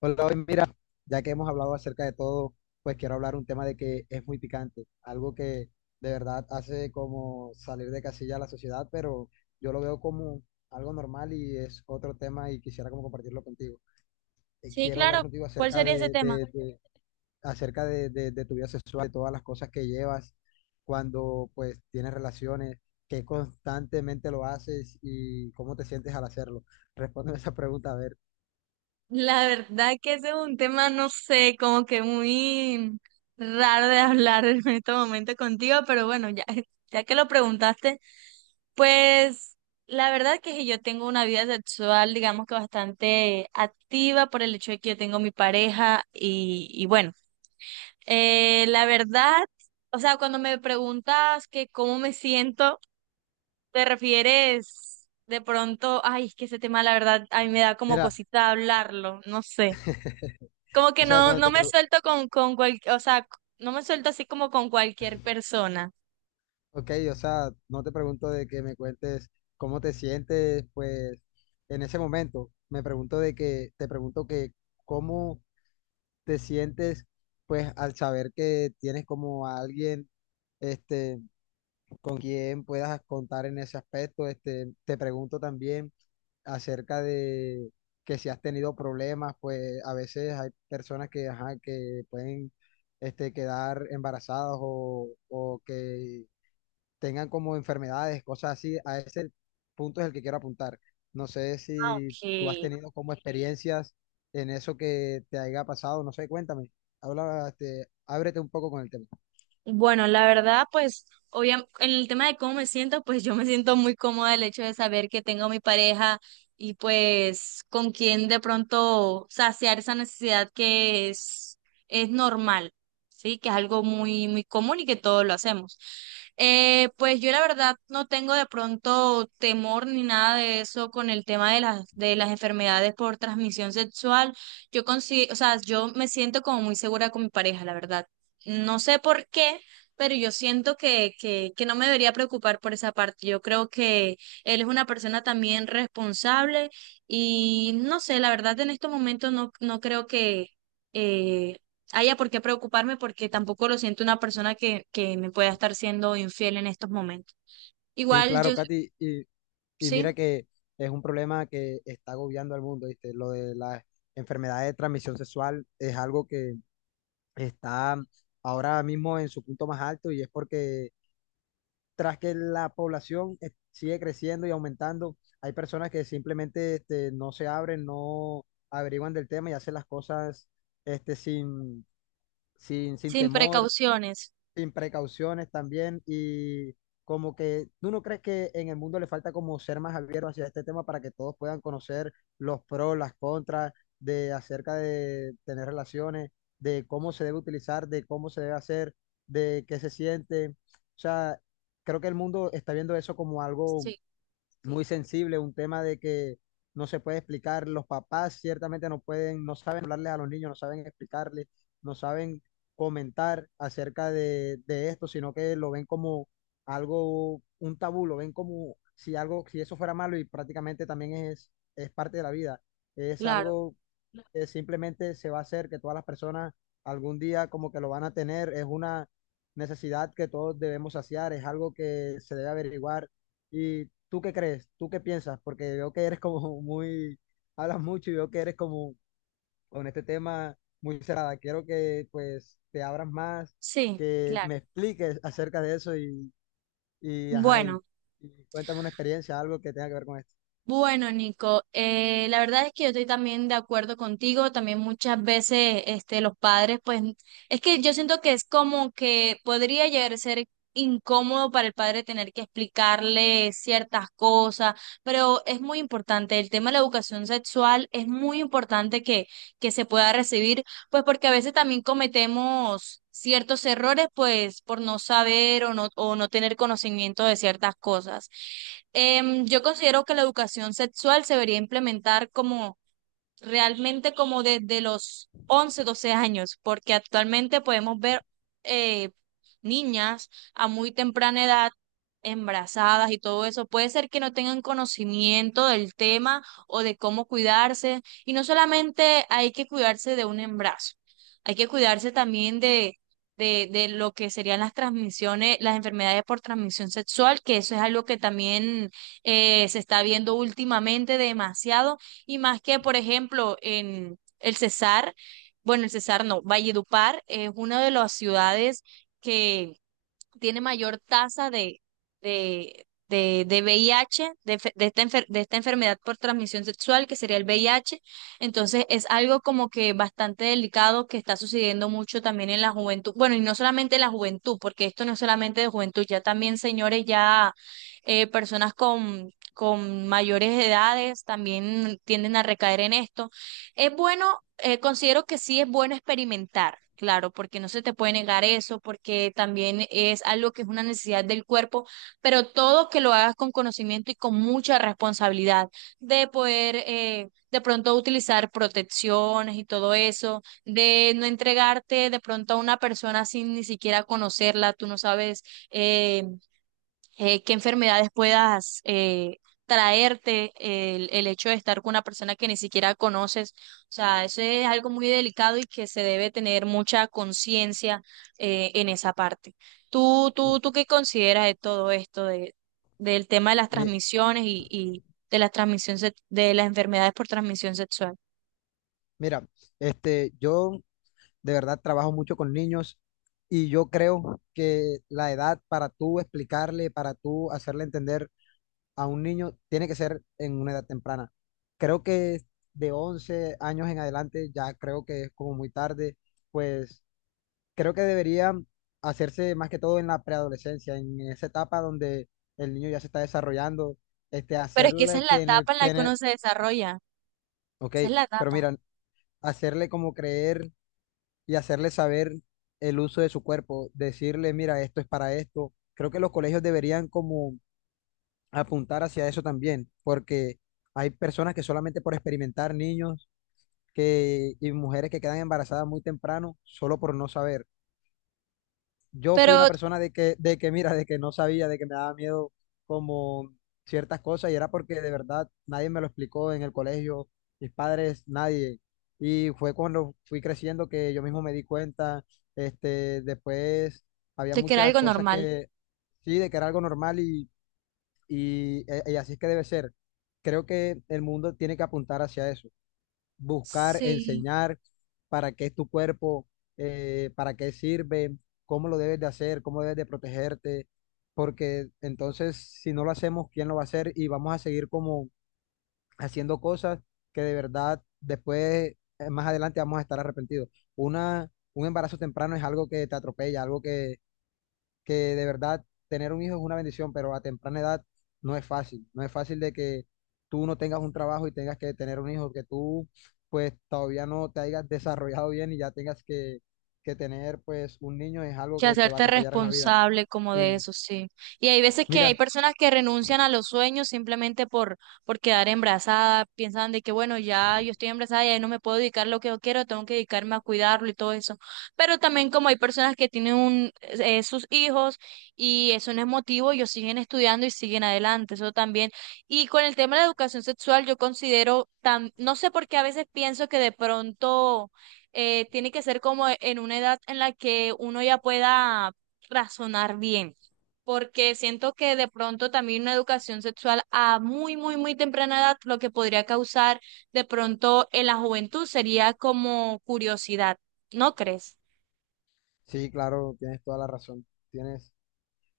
Hola, hoy mira, ya que hemos hablado acerca de todo, pues quiero hablar un tema de que es muy picante, algo que de verdad hace como salir de casilla a la sociedad, pero yo lo veo como algo normal y es otro tema y quisiera como compartirlo contigo. Sí, Quiero hablar claro. contigo ¿Cuál acerca sería ese de, tema? de- de- acerca de, de- de tu vida sexual, de todas las cosas que llevas cuando pues tienes relaciones, que constantemente lo haces y cómo te sientes al hacerlo. Respóndeme esa pregunta, a ver. La verdad que ese es un tema, no sé, como que muy raro de hablar en este momento contigo, pero bueno, ya, ya que lo preguntaste, pues la verdad que si yo tengo una vida sexual, digamos que bastante activa por el hecho de que yo tengo mi pareja y bueno, la verdad, o sea, cuando me preguntas que cómo me siento... ¿Te refieres de pronto? Ay, es que ese tema, la verdad, a mí me da como Mira, cosita hablarlo, no sé. Como o que sea, cuando no te me suelto con cual, o sea, no me suelto así como con cualquier persona. ok, o sea, no te pregunto de que me cuentes cómo te sientes, pues, en ese momento. Me pregunto de que, te pregunto que cómo te sientes, pues, al saber que tienes como a alguien, este, con quien puedas contar en ese aspecto. Este, te pregunto también acerca de que si has tenido problemas, pues, a veces hay personas que, ajá, que pueden, este, quedar embarazadas o que tengan como enfermedades, cosas así, a ese punto es el que quiero apuntar. No sé Ah, si tú has ok. tenido como experiencias en eso que te haya pasado, no sé, cuéntame. Habla, este, ábrete un poco con el tema. Bueno, la verdad, pues, obviamente en el tema de cómo me siento, pues yo me siento muy cómoda el hecho de saber que tengo mi pareja y pues con quien de pronto saciar esa necesidad que es normal, ¿sí? Que es algo muy, muy común y que todos lo hacemos. Pues yo la verdad no tengo de pronto temor ni nada de eso con el tema de de las enfermedades por transmisión sexual. O sea, yo me siento como muy segura con mi pareja, la verdad. No sé por qué, pero yo siento que no me debería preocupar por esa parte. Yo creo que él es una persona también responsable y no sé, la verdad en estos momentos no creo que eh, haya por qué preocuparme porque tampoco lo siento una persona que me pueda estar siendo infiel en estos momentos. Sí, Igual claro, yo, Katy, y mira sí, que es un problema que está agobiando al mundo, ¿viste? Lo de la enfermedad de transmisión sexual es algo que está ahora mismo en su punto más alto y es porque tras que la población sigue creciendo y aumentando, hay personas que simplemente este, no se abren, no averiguan del tema y hacen las cosas este, sin sin temor precauciones. sin precauciones también y como que tú no crees que en el mundo le falta como ser más abierto hacia este tema para que todos puedan conocer los pros, las contras de acerca de tener relaciones, de cómo se debe utilizar, de cómo se debe hacer, de qué se siente. O sea, creo que el mundo está viendo eso como algo Sí, muy sensible, un tema de que no se puede explicar, los papás ciertamente no pueden, no saben hablarles a los niños, no saben explicarles, no saben comentar acerca de esto, sino que lo ven como algo, un tabú, lo ven como si algo, si eso fuera malo y prácticamente también es parte de la vida, es claro, algo que simplemente se va a hacer, que todas las personas algún día como que lo van a tener, es una necesidad que todos debemos saciar, es algo que se debe averiguar. ¿Y tú qué crees? ¿Tú qué piensas? Porque veo que eres como muy, hablas mucho y veo que eres como con este tema muy cerrada. Quiero que pues te abras más, sí, que claro. me expliques acerca de eso y, ajá, Bueno. y cuéntame una experiencia, algo que tenga que ver con esto. Bueno, Nico, la verdad es que yo estoy también de acuerdo contigo, también muchas veces este, los padres, pues es que yo siento que es como que podría llegar a ser incómodo para el padre tener que explicarle ciertas cosas, pero es muy importante, el tema de la educación sexual es muy importante que se pueda recibir, pues porque a veces también cometemos ciertos errores, pues por no saber o o no tener conocimiento de ciertas cosas. Yo considero que la educación sexual se debería implementar como realmente como desde los 11 12 años, porque actualmente podemos ver eh, niñas a muy temprana edad embarazadas y todo eso. Puede ser que no tengan conocimiento del tema o de cómo cuidarse. Y no solamente hay que cuidarse de un embarazo, hay que cuidarse también de... de lo que serían las transmisiones, las enfermedades por transmisión sexual, que eso es algo que también se está viendo últimamente demasiado y más que, por ejemplo, en el Cesar, bueno, el Cesar no, Valledupar es una de las ciudades que tiene mayor tasa de VIH, de esta enfermedad por transmisión sexual, que sería el VIH. Entonces es algo como que bastante delicado que está sucediendo mucho también en la juventud. Bueno, y no solamente en la juventud, porque esto no es solamente de juventud, ya también, señores, ya personas con mayores edades también tienden a recaer en esto. Es bueno considero que sí es bueno experimentar, claro, porque no se te puede negar eso, porque también es algo que es una necesidad del cuerpo, pero todo que lo hagas con conocimiento y con mucha responsabilidad de poder de pronto utilizar protecciones y todo eso, de no entregarte de pronto a una persona sin ni siquiera conocerla, tú no sabes. eh, ¿Qué enfermedades puedas traerte, el hecho de estar con una persona que ni siquiera conoces? O sea, eso es algo muy delicado y que se debe tener mucha conciencia en esa parte. ¿ Tú qué consideras de todo esto, de, del tema de las Mi- transmisiones y de las transmisiones de las enfermedades por transmisión sexual? mira, este, yo de verdad, trabajo mucho con niños y yo creo que la edad para tú explicarle, para tú hacerle entender a un niño, tiene que ser en una edad temprana. Creo que de 11 años en adelante ya creo que es como muy tarde, pues creo que debería hacerse más que todo en la preadolescencia, en esa etapa donde el niño ya se está desarrollando, este, Pero es que esa es hacerle la que etapa en la que uno se desarrolla, ok, esa es la pero etapa. mira, hacerle como creer y hacerle saber el uso de su cuerpo, decirle, mira, esto es para esto. Creo que los colegios deberían como apuntar hacia eso también, porque hay personas que solamente por experimentar niños que, y mujeres que quedan embarazadas muy temprano, solo por no saber yo fui una Pero persona mira, de que no sabía, de que me daba miedo como ciertas cosas y era porque de verdad nadie me lo explicó en el colegio, mis padres, nadie. Y fue cuando fui creciendo que yo mismo me di cuenta, este, después había de que era muchas algo cosas normal. que sí, de que era algo normal y así es que debe ser. Creo que el mundo tiene que apuntar hacia eso buscar, Sí. enseñar para qué es tu cuerpo, para qué sirve, cómo lo debes de hacer, cómo debes de protegerte, porque entonces si no lo hacemos, ¿quién lo va a hacer? Y vamos a seguir como haciendo cosas que de verdad después, más adelante vamos a estar arrepentidos. Una, un embarazo temprano es algo que te atropella, algo que de verdad tener un hijo es una bendición, pero a temprana edad no es fácil. No es fácil de que tú no tengas un trabajo y tengas que tener un hijo, que tú pues todavía no te hayas desarrollado bien y ya tengas que tener pues un niño es algo Que que te va a hacerte atropellar en la vida. responsable como de Y eso, sí. Y hay veces que hay mira, personas que renuncian a los sueños simplemente por quedar embarazada, piensan de que, bueno, ya yo estoy embarazada y ahí no me puedo dedicar lo que yo quiero, tengo que dedicarme a cuidarlo y todo eso. Pero también como hay personas que tienen un, sus hijos y eso no es motivo, ellos siguen estudiando y siguen adelante, eso también. Y con el tema de la educación sexual, yo considero, tan, no sé por qué a veces pienso que de pronto tiene que ser como en una edad en la que uno ya pueda razonar bien, porque siento que de pronto también una educación sexual a muy, muy, muy temprana edad, lo que podría causar de pronto en la juventud sería como curiosidad, ¿no crees? sí, claro, tienes toda la razón. Tienes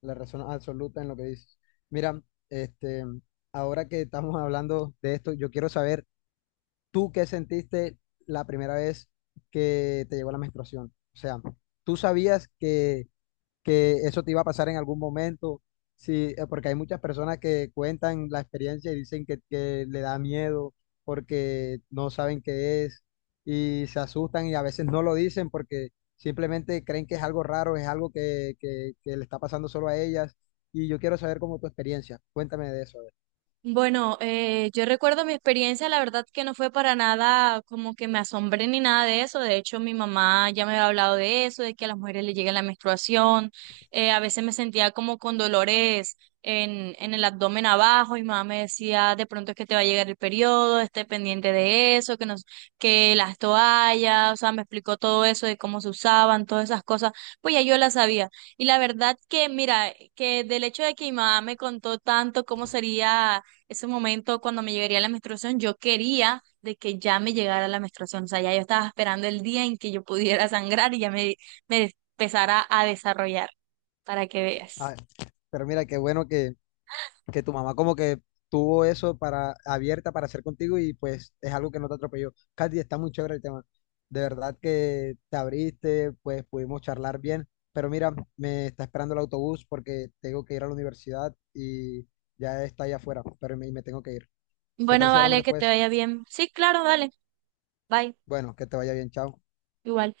la razón absoluta en lo que dices. Mira, este, ahora que estamos hablando de esto, yo quiero saber ¿tú qué sentiste la primera vez que te llegó la menstruación? O sea, ¿tú sabías que eso te iba a pasar en algún momento? Sí, porque hay muchas personas que cuentan la experiencia y dicen que le da miedo porque no saben qué es y se asustan y a veces no lo dicen porque simplemente creen que es algo raro, es algo que le está pasando solo a ellas. Y yo quiero saber cómo tu experiencia. Cuéntame de eso, a ver. Bueno, yo recuerdo mi experiencia, la verdad que no fue para nada como que me asombré ni nada de eso. De hecho, mi mamá ya me había hablado de eso, de que a las mujeres les llega la menstruación. A veces me sentía como con dolores en el abdomen abajo. Y mi mamá me decía, de pronto es que te va a llegar el periodo, esté pendiente de eso, que las toallas, o sea, me explicó todo eso de cómo se usaban, todas esas cosas. Pues ya yo las sabía. Y la verdad que, mira, que del hecho de que mi mamá me contó tanto cómo sería ese momento cuando me llegaría la menstruación, yo quería de que ya me llegara la menstruación, o sea, ya yo estaba esperando el día en que yo pudiera sangrar y ya me empezara a desarrollar, para que veas. Ah, pero mira, qué bueno que tu mamá como que tuvo eso para abierta para hacer contigo y pues es algo que no te atropelló. Katy, está muy chévere el tema. De verdad que te abriste, pues pudimos charlar bien, pero mira, me está esperando el autobús porque tengo que ir a la universidad y ya está ahí afuera, pero me tengo que ir. ¿Qué tal Bueno, si hablamos vale, que te después? vaya bien. Sí, claro, dale, bye, Bueno, que te vaya bien, chao. igual.